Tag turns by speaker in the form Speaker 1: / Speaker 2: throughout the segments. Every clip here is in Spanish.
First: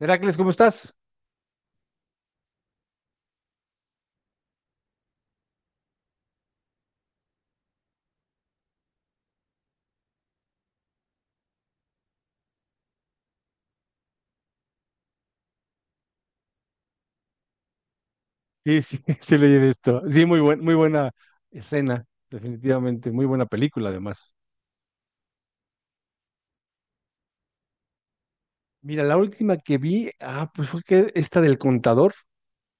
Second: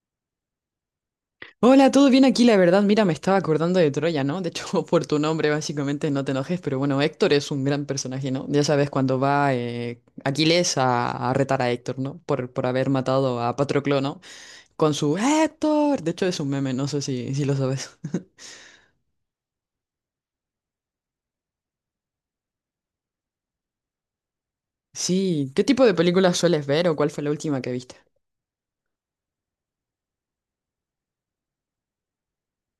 Speaker 1: Heracles, ¿cómo estás?
Speaker 2: Hola, ¿todo bien aquí? La verdad, mira, me estaba acordando de Troya, ¿no? De hecho, por tu nombre, básicamente, no te enojes, pero bueno, Héctor es un gran personaje, ¿no? Ya sabes, cuando va Aquiles a retar a Héctor, ¿no? Por haber matado a Patroclo, ¿no? Con su Héctor. De hecho, es un meme, no sé si lo sabes.
Speaker 1: Sí, sí, sí leí de esto. Sí, muy buena escena, definitivamente, muy buena película además.
Speaker 2: Sí, ¿qué tipo de películas sueles ver o cuál fue la última que viste?
Speaker 1: Mira, la última que vi, pues fue que esta del Contador,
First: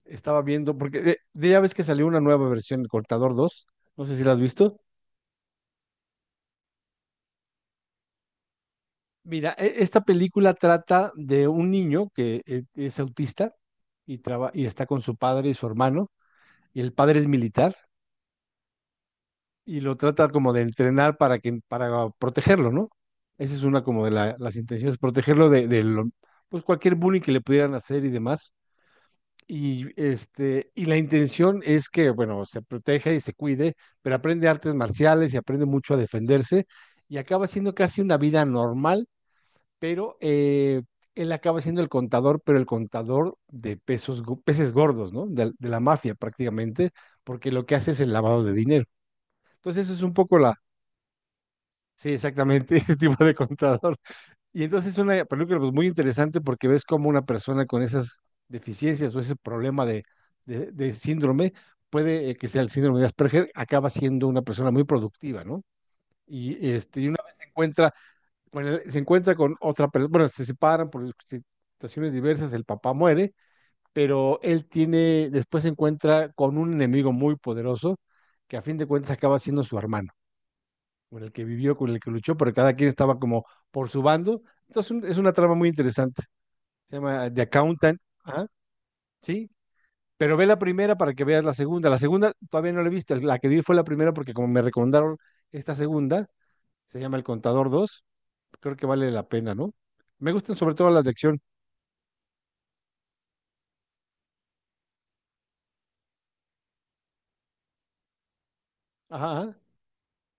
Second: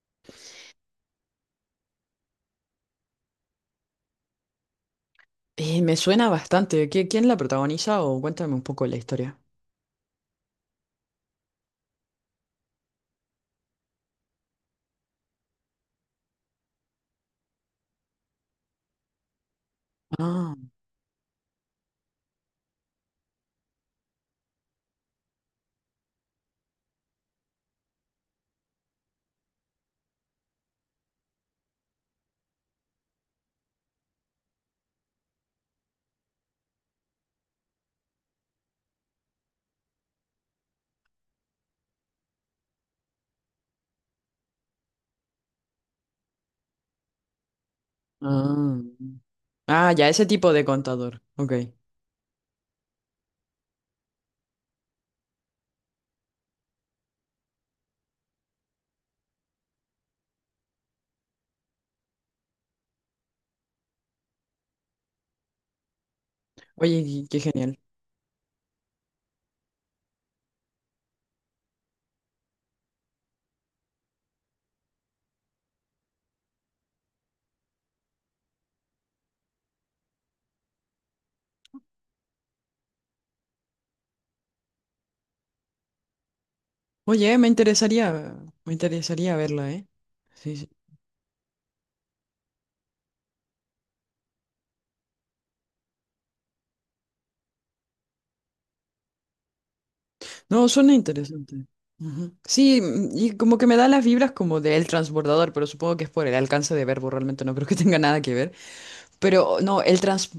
Speaker 1: estaba viendo, porque ya ves que salió una nueva versión, el Contador dos. No sé si la has visto.
Speaker 2: Me suena bastante. ¿Quién la protagoniza o cuéntame un poco la historia?
Speaker 1: Mira, esta película trata de un niño que es autista y, y está con su padre y su hermano, y el padre es militar, y lo trata como
Speaker 2: Ah,
Speaker 1: de entrenar para protegerlo, ¿no? Esa es una como de las intenciones, protegerlo de pues cualquier bullying que le pudieran hacer y demás. Y este, y la intención es que, bueno, se proteja y se cuide, pero aprende artes marciales y aprende mucho a defenderse y acaba siendo casi una vida normal, pero él acaba siendo el contador, pero el contador de pesos, peces gordos, ¿no? De la mafia prácticamente, porque lo que hace es el lavado de
Speaker 2: ah.
Speaker 1: dinero. Entonces,
Speaker 2: Ah,
Speaker 1: eso es
Speaker 2: ya,
Speaker 1: un
Speaker 2: ese
Speaker 1: poco.
Speaker 2: tipo de contador. Ok.
Speaker 1: Sí, exactamente, ese tipo de contador. Y entonces es una película pues, muy interesante porque ves cómo una persona con esas deficiencias o ese problema de síndrome, puede que sea el síndrome de Asperger, acaba siendo una persona muy productiva, ¿no? Y, este,
Speaker 2: Oye,
Speaker 1: y una
Speaker 2: qué
Speaker 1: vez
Speaker 2: qué
Speaker 1: se
Speaker 2: genial.
Speaker 1: encuentra, bueno se encuentra con otra persona, bueno, se separan por situaciones diversas, el papá muere, pero él tiene, después se encuentra con un enemigo muy poderoso que a fin de cuentas acaba siendo su hermano con el que vivió, con el que luchó, pero cada quien estaba como por su bando. Entonces es una trama muy interesante. Se llama
Speaker 2: Oye,
Speaker 1: The Accountant. Ajá.
Speaker 2: me interesaría
Speaker 1: Sí,
Speaker 2: verla, ¿eh?
Speaker 1: pero ve
Speaker 2: Sí,
Speaker 1: la
Speaker 2: sí.
Speaker 1: primera para que veas la segunda. La segunda todavía no la he visto. La que vi fue la primera porque como me recomendaron esta segunda, se llama El Contador dos. Creo que vale la pena, ¿no? Me gustan
Speaker 2: No,
Speaker 1: sobre todo
Speaker 2: suena
Speaker 1: las de acción.
Speaker 2: interesante. Ujú. Sí, y como que me da las vibras como de El Transbordador, pero supongo que es por el alcance de verbo, realmente no creo que tenga nada que ver.
Speaker 1: Ajá, ajá.
Speaker 2: Pero no,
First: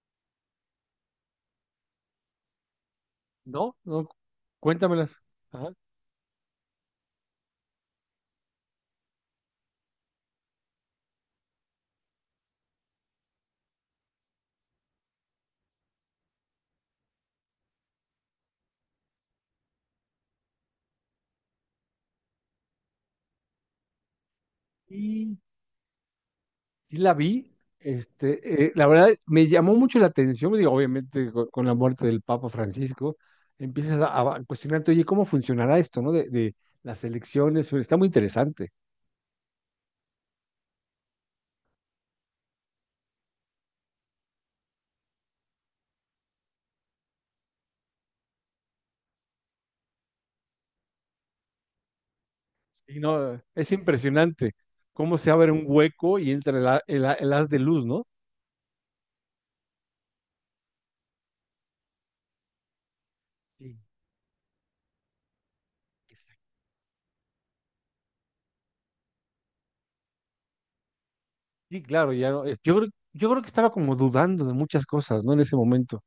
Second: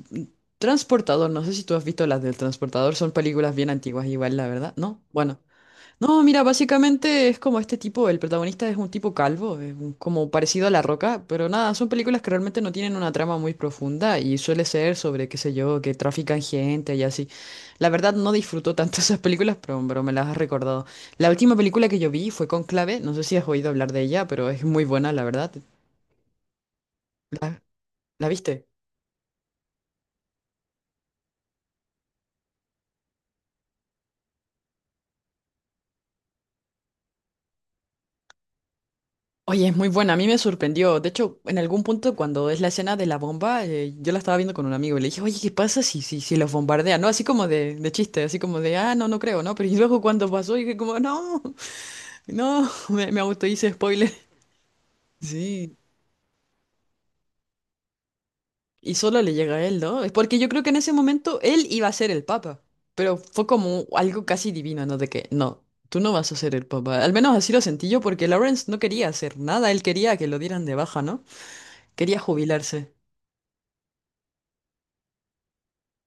Speaker 2: Transportador, no sé si tú has visto las del Transportador, son películas bien
Speaker 1: No,
Speaker 2: antiguas
Speaker 1: no,
Speaker 2: igual, la verdad, ¿no?
Speaker 1: cuéntamelas.
Speaker 2: Bueno.
Speaker 1: Ajá.
Speaker 2: No, mira, básicamente es como este tipo, el protagonista es un tipo calvo, como parecido a La Roca, pero nada, son películas que realmente no tienen una trama muy profunda y suele ser sobre, qué sé yo, que trafican gente y así. La verdad no disfruto tanto esas películas, pero me las has recordado. La última película que yo vi fue Conclave, no sé si has oído hablar de ella, pero es muy buena, la verdad.
Speaker 1: Sí la vi,
Speaker 2: ¿La, la
Speaker 1: este,
Speaker 2: viste?
Speaker 1: la verdad me llamó mucho la atención, digo, obviamente con, la muerte del Papa Francisco, empiezas a cuestionarte, oye, ¿cómo funcionará esto, no? De las elecciones, está muy interesante.
Speaker 2: Oye, es muy buena, a mí me sorprendió. De hecho, en algún punto cuando es la escena de la bomba, yo la estaba viendo con un amigo y le dije, oye, ¿qué pasa si los bombardean? ¿No? Así como de chiste, así como de, ah, no, no creo, ¿no? Pero y luego cuando pasó, dije como, no, no,
Speaker 1: Sí,
Speaker 2: me
Speaker 1: no,
Speaker 2: auto hice
Speaker 1: es
Speaker 2: spoiler.
Speaker 1: impresionante cómo se abre un
Speaker 2: Sí.
Speaker 1: hueco y entra el haz de luz, ¿no?
Speaker 2: Y solo le llega a él, ¿no? Es porque yo creo que en ese momento él iba a ser el papa. Pero fue
Speaker 1: Sí,
Speaker 2: como algo casi divino, ¿no? De que, no, tú no vas a
Speaker 1: exacto.
Speaker 2: ser el papa. Al menos así lo sentí yo porque Lawrence no quería hacer nada, él quería que lo dieran de baja, ¿no?
Speaker 1: Sí, claro,
Speaker 2: Quería
Speaker 1: ya no,
Speaker 2: jubilarse.
Speaker 1: yo creo que estaba como dudando de muchas cosas, ¿no? En ese momento.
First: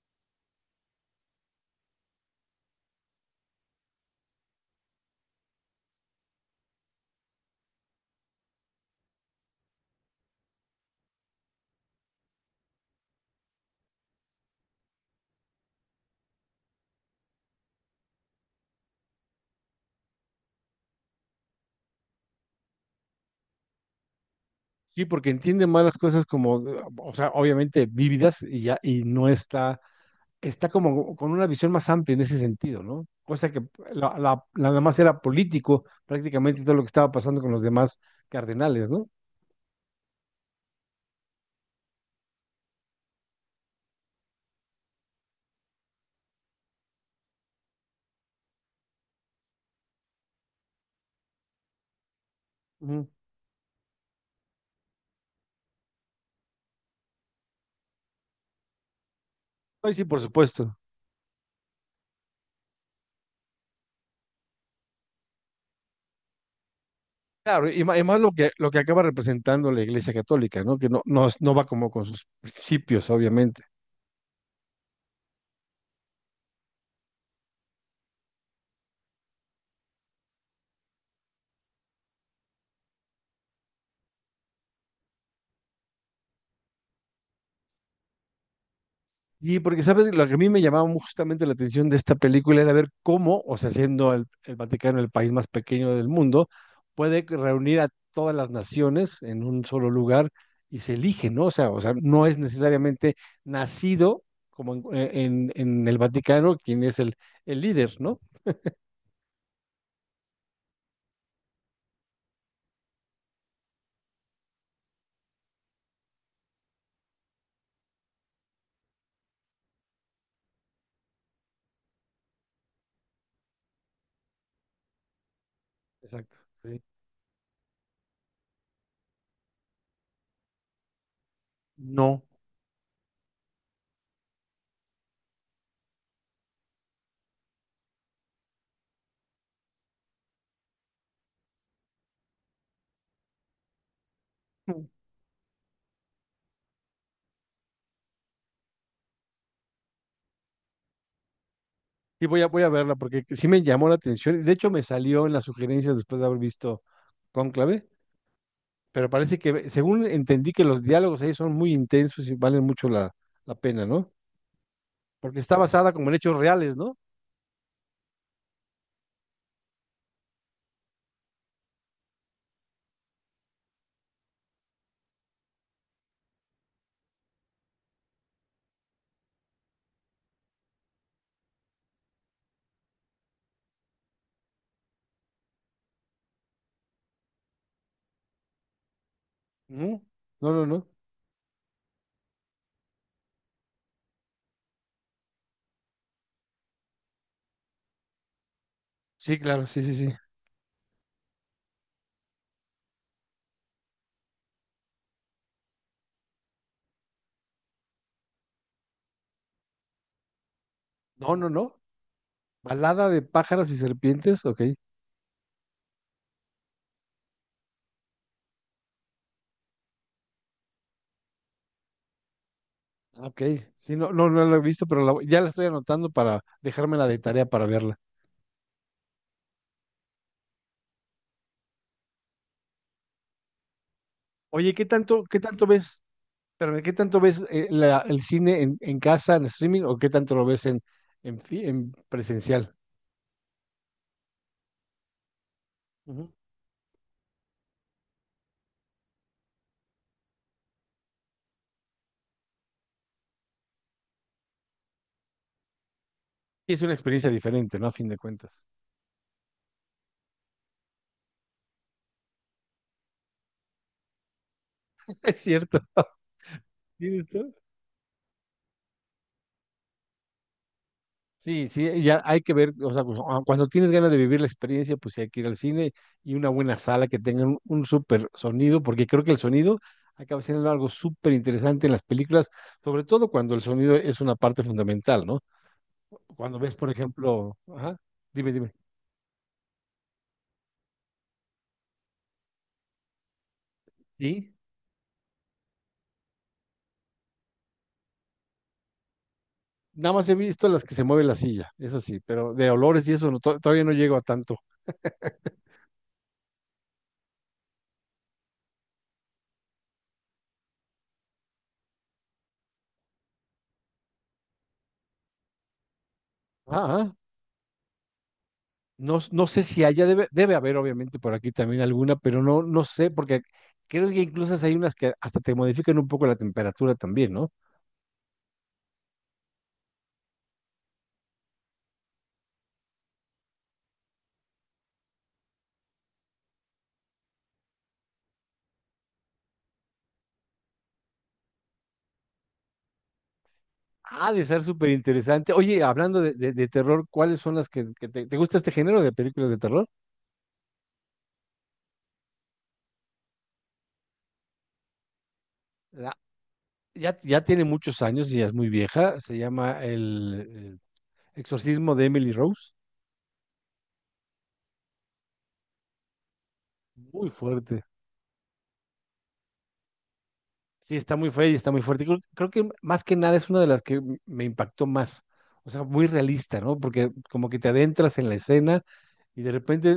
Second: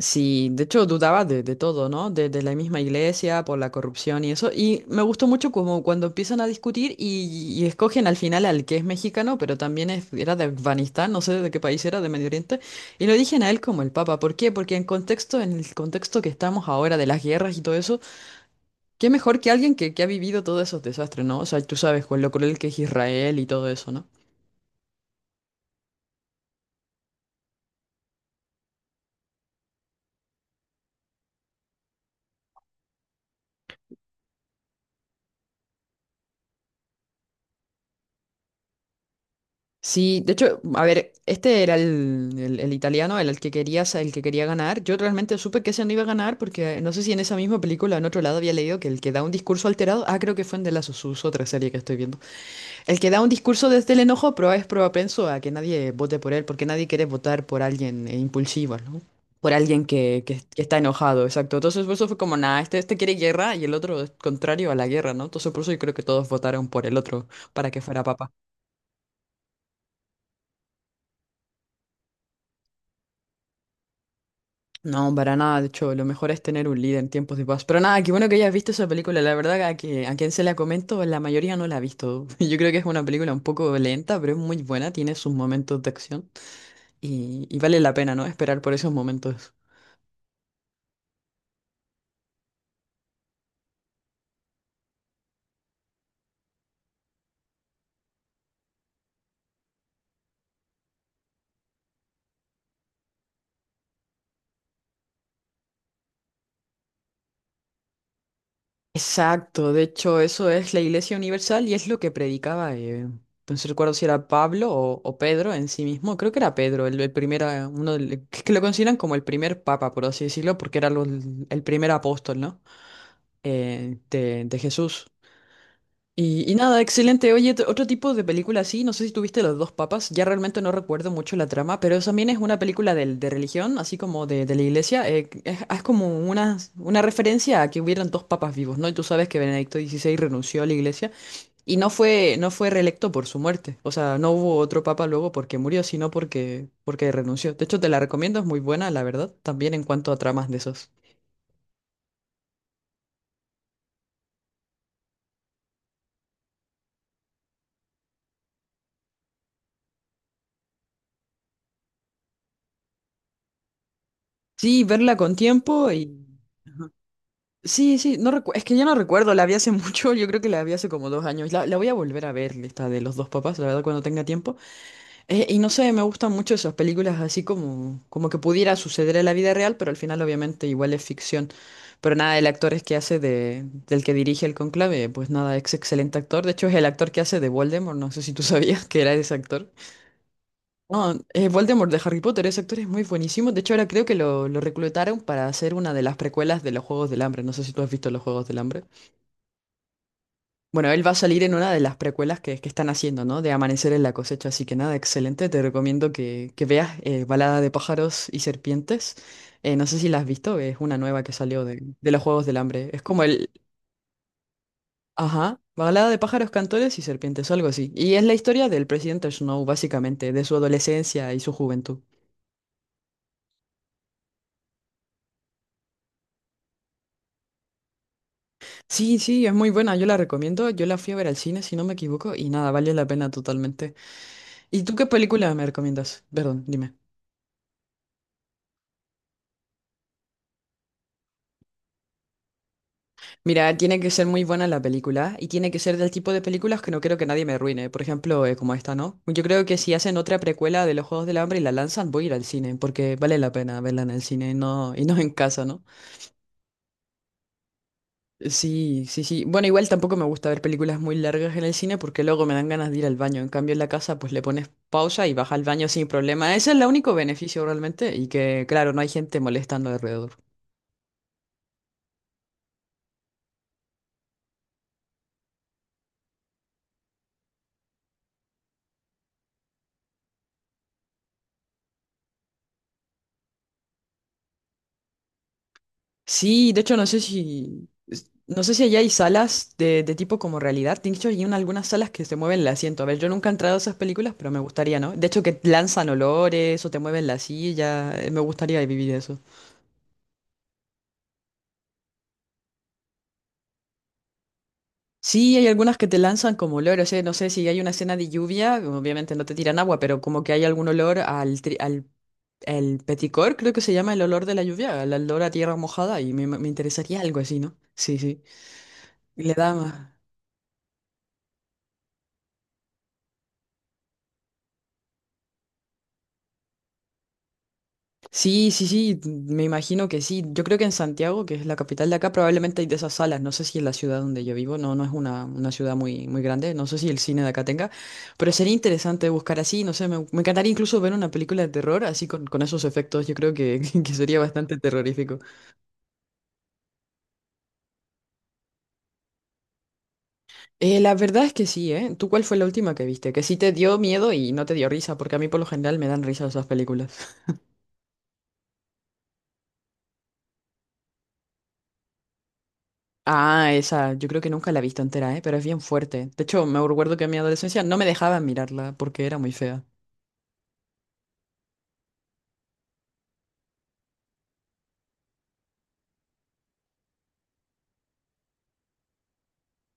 Speaker 2: Sí, de hecho dudaba de todo, ¿no? De la misma iglesia, por la corrupción y eso. Y me gustó mucho como cuando empiezan a discutir y escogen al final al que es mexicano, pero también era de Afganistán, no sé de qué país era, de Medio Oriente. Y lo eligen a él como el Papa. ¿Por qué? Porque en contexto, en el contexto que estamos ahora de las guerras y todo eso, qué mejor que alguien que ha vivido todos esos desastres, ¿no? O sea, tú sabes con lo cruel que es Israel y todo eso, ¿no?
Speaker 1: Sí, porque entiende más las cosas como, o sea, obviamente vívidas y ya, y no está, está como con una visión más amplia en ese sentido, ¿no? Cosa que nada más era político prácticamente todo lo que estaba pasando con los demás cardenales, ¿no?
Speaker 2: Sí, de hecho, a ver, este era el italiano, el que quería, el que quería ganar. Yo realmente supe que ese no iba a ganar porque no sé si en esa misma película, en otro lado, había leído que el que da un discurso alterado, ah, creo que fue en The Last of Us, otra serie que estoy viendo. El
Speaker 1: Ujú.
Speaker 2: que da un discurso desde el enojo, pero es propenso a que nadie vote por él, porque nadie quiere votar por alguien impulsivo, ¿no? Por alguien
Speaker 1: Ay, sí, por
Speaker 2: que
Speaker 1: supuesto.
Speaker 2: está enojado, exacto. Entonces, por eso fue como, nada, este quiere guerra y el otro es contrario a la guerra, ¿no? Entonces, por eso yo creo que todos votaron por el otro
Speaker 1: Claro,
Speaker 2: para que
Speaker 1: y
Speaker 2: fuera
Speaker 1: más
Speaker 2: papa.
Speaker 1: lo que acaba representando la Iglesia Católica, ¿no? Que no, no, no va como con sus principios, obviamente.
Speaker 2: No, para nada, de hecho, lo mejor es tener un líder en tiempos de paz. Pero nada, qué bueno que hayas visto esa película, la verdad a que a quien se la comento, la mayoría no la ha visto. Yo creo que es una película un poco lenta, pero es muy buena, tiene sus momentos de acción y vale la pena, ¿no? Esperar por esos momentos.
Speaker 1: Y porque, ¿sabes? Lo que a mí me llamaba justamente la atención de esta película era ver cómo, o sea, siendo el Vaticano el país más pequeño del mundo, puede que reunir a todas las naciones en un solo lugar y se elige, ¿no? O sea, no es necesariamente nacido como en el Vaticano quien es el líder, ¿no?
Speaker 2: Exacto, de hecho, eso es la Iglesia Universal y es lo que predicaba, no sé, recuerdo si era Pablo o Pedro en sí mismo, creo que era Pedro, el primer, que lo consideran como el primer papa, por así decirlo, porque era el primer apóstol, ¿no? De Jesús.
Speaker 1: Exacto,
Speaker 2: Y nada,
Speaker 1: sí.
Speaker 2: excelente. Oye, otro tipo de película así, no sé si tuviste Los dos papas, ya realmente no recuerdo mucho la trama, pero eso
Speaker 1: No.
Speaker 2: también es una película de religión, así como de la iglesia. Es como una referencia a que hubieran dos papas vivos, ¿no? Y tú sabes que Benedicto XVI renunció a la iglesia y no fue, no fue reelecto por su muerte. O sea, no hubo otro papa luego porque murió, sino porque, porque renunció. De hecho, te la recomiendo, es muy buena, la verdad, también en cuanto a tramas de esos.
Speaker 1: Y voy a verla porque sí me llamó la atención. De hecho, me salió en las sugerencias después de haber visto Cónclave, pero parece que, según entendí, que los diálogos ahí son muy intensos y valen mucho la pena, ¿no?
Speaker 2: Sí, verla con
Speaker 1: Porque está
Speaker 2: tiempo
Speaker 1: basada como en
Speaker 2: y...
Speaker 1: hechos reales, ¿no?
Speaker 2: Sí, sí, no recu- es que ya no recuerdo, la vi hace mucho, yo creo que la vi hace como dos años. La voy a volver a ver, esta de los dos papás, la verdad, cuando tenga tiempo. Y no sé, me gustan mucho esas películas así como, como que pudiera suceder en la vida real, pero al final obviamente igual es ficción. Pero nada, el actor es que hace de, del que dirige el conclave, pues nada, es excelente actor. De hecho, es el actor que hace de Voldemort, no sé si tú sabías que era ese actor.
Speaker 1: Ujú. No, no, no.
Speaker 2: No, Voldemort de Harry Potter, ese actor es muy buenísimo. De hecho, ahora creo que lo reclutaron para hacer una de las precuelas de los Juegos del Hambre. No sé si tú has visto los Juegos del Hambre.
Speaker 1: Sí, claro, sí, sí, sí.
Speaker 2: Bueno, él va a salir en una de las precuelas que están haciendo, ¿no? De Amanecer en la cosecha, así que nada, excelente. Te recomiendo que veas Balada de pájaros y serpientes. No sé si la has visto, es una nueva que
Speaker 1: No, no,
Speaker 2: salió
Speaker 1: no.
Speaker 2: de los Juegos del Hambre. Es
Speaker 1: Balada de
Speaker 2: como el...
Speaker 1: pájaros y serpientes, ok.
Speaker 2: Ajá, Balada de pájaros, cantores y serpientes, algo así. Y es la historia del presidente Snow, básicamente, de su adolescencia y su juventud.
Speaker 1: Ah, ok. Sí, no, no, no la he visto, pero la ya la estoy anotando para dejármela de tarea para verla.
Speaker 2: Sí, sí, es muy buena, yo la recomiendo. Yo la fui a ver al cine, si no me equivoco, y nada, vale la pena totalmente.
Speaker 1: Oye,
Speaker 2: ¿Y tú qué
Speaker 1: qué
Speaker 2: película me
Speaker 1: tanto ves?
Speaker 2: recomiendas? Perdón,
Speaker 1: Espérame, ¿qué
Speaker 2: dime.
Speaker 1: tanto ves el cine en casa, en streaming, o qué tanto lo ves en presencial?
Speaker 2: Mira, tiene que ser muy buena la película y tiene que ser del
Speaker 1: Ujú.
Speaker 2: tipo de películas que no creo que nadie me arruine. Por ejemplo, como esta, ¿no? Yo creo que si hacen otra precuela de los Juegos del Hambre y la lanzan, voy a ir al cine porque vale la pena verla en el cine y no en casa, ¿no?
Speaker 1: Sí, es una experiencia diferente, ¿no? A fin de cuentas.
Speaker 2: Sí, sí, sí. Bueno, igual tampoco me gusta ver películas muy largas en el cine porque luego me dan ganas de ir al baño. En cambio, en la casa, pues le pones pausa y
Speaker 1: Es
Speaker 2: vas al
Speaker 1: cierto.
Speaker 2: baño sin problema. Ese es el único
Speaker 1: ¿Tienes tú?
Speaker 2: beneficio realmente y que, claro, no hay gente molestando alrededor.
Speaker 1: Sí, sí, ya hay que ver, o sea, cuando tienes ganas de vivir la experiencia, pues sí hay que ir al cine y una buena sala que tenga un súper sonido, porque creo que el sonido acaba siendo algo súper interesante en las películas, sobre todo cuando el sonido es una parte fundamental, ¿no? Cuando
Speaker 2: Sí,
Speaker 1: ves,
Speaker 2: de
Speaker 1: por
Speaker 2: hecho no sé
Speaker 1: ejemplo,
Speaker 2: si,
Speaker 1: ajá, dime,
Speaker 2: no
Speaker 1: dime.
Speaker 2: sé si allá hay salas de tipo como realidad. De hecho, algunas salas que se mueven el asiento. A ver, yo nunca he entrado a esas películas, pero
Speaker 1: Sí,
Speaker 2: me gustaría, ¿no? De hecho, que lanzan olores o te mueven la silla. Me gustaría vivir eso.
Speaker 1: nada más he visto las que se mueve la silla, es así, pero de olores y eso no, todavía no llego a tanto.
Speaker 2: Sí, hay algunas que te lanzan como olores. No sé si hay una escena de lluvia, obviamente no te tiran agua, pero como que hay algún olor al el peticor, creo que se llama el olor de la lluvia, el olor a tierra mojada, y me
Speaker 1: Ajá.
Speaker 2: interesaría algo así, ¿no? Sí, sí.
Speaker 1: No, no
Speaker 2: Le
Speaker 1: sé
Speaker 2: da
Speaker 1: si haya,
Speaker 2: más.
Speaker 1: debe, debe haber, obviamente, por aquí también alguna, pero no, no sé, porque creo que incluso hay unas que hasta te modifican un poco la temperatura también, ¿no?
Speaker 2: Sí, sí, sí, me imagino que sí. Yo creo que en Santiago, que es la capital de acá, probablemente hay de esas salas. No sé si en la ciudad donde yo vivo, no, no es una ciudad muy, muy grande, no sé si el cine de acá tenga, pero sería interesante buscar así, no sé, me encantaría incluso ver una película de terror así con esos efectos, yo creo que, que
Speaker 1: Ah,
Speaker 2: sería
Speaker 1: de ser
Speaker 2: bastante
Speaker 1: súper
Speaker 2: terrorífico.
Speaker 1: interesante. Oye, hablando de, de terror, ¿cuáles son las que te gusta este género de películas de terror?
Speaker 2: La verdad es que sí, ¿eh? ¿Tú cuál fue la última que viste? Que sí te dio miedo y no te dio risa, porque a mí por lo general me
Speaker 1: La-
Speaker 2: dan risa esas
Speaker 1: ya,
Speaker 2: películas.
Speaker 1: ya tiene muchos años y ya es muy vieja. Se llama el Exorcismo de Emily Rose.
Speaker 2: Ah, esa, yo creo que nunca la he visto entera, ¿eh? Pero es bien fuerte. De hecho, me recuerdo que
Speaker 1: Muy
Speaker 2: en mi
Speaker 1: fuerte.
Speaker 2: adolescencia no me dejaban mirarla porque era muy fea.
Speaker 1: Sí, está muy fea y está muy fuerte. Creo, creo que más que nada es una de las que me impactó más. O sea, muy realista, ¿no? Porque como que te adentras en la escena y de repente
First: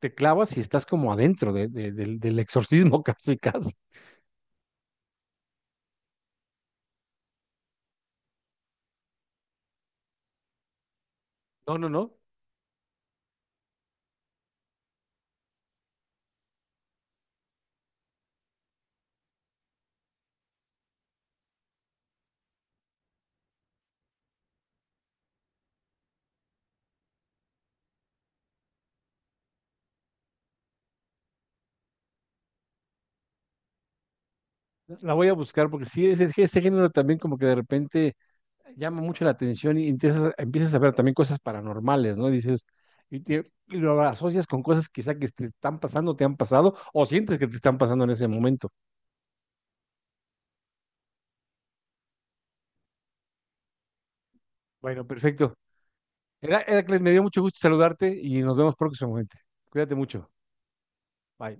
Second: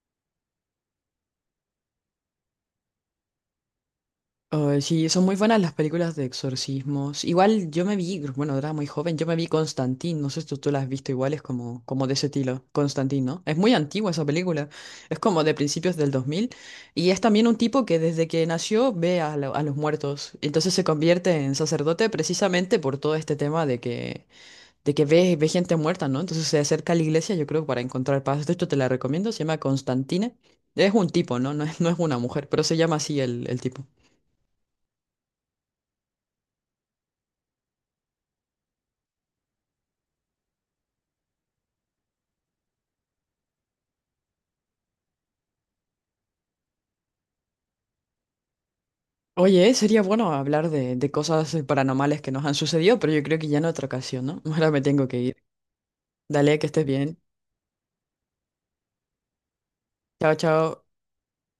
Speaker 1: te clavas y estás como adentro del exorcismo casi, casi.
Speaker 2: Ay, sí, son muy buenas las películas de exorcismos. Igual yo me vi, bueno, era muy joven, yo me vi Constantine, no sé si tú la has visto igual, es
Speaker 1: No,
Speaker 2: como,
Speaker 1: no, no.
Speaker 2: como de ese estilo, Constantine, ¿no? Es muy antigua esa película, es como de principios del 2000 y es también un tipo que desde que nació ve a los muertos, entonces se convierte en sacerdote precisamente por todo este tema de que ve, ve gente muerta, ¿no? Entonces se acerca a la iglesia, yo creo, para encontrar paz. De hecho, te la recomiendo, se llama Constantine. Es un tipo, ¿no? No es, no es una mujer, pero se llama así el tipo.
Speaker 1: La voy a buscar porque sí, ese género también como que de repente llama mucho la atención y empiezas, empiezas a ver también cosas paranormales, ¿no? Dices, y, y lo asocias con cosas quizá que te están pasando, te han pasado o sientes que te están pasando en ese momento.
Speaker 2: Oye, sería bueno hablar de cosas paranormales que nos han sucedido, pero yo creo que ya en otra ocasión, ¿no? Ahora me
Speaker 1: Bueno,
Speaker 2: tengo que ir.
Speaker 1: perfecto.
Speaker 2: Dale, que estés
Speaker 1: Heracles, me
Speaker 2: bien.
Speaker 1: dio mucho gusto saludarte y nos vemos próximamente. Cuídate mucho.
Speaker 2: Chao, chao.
Speaker 1: Bye.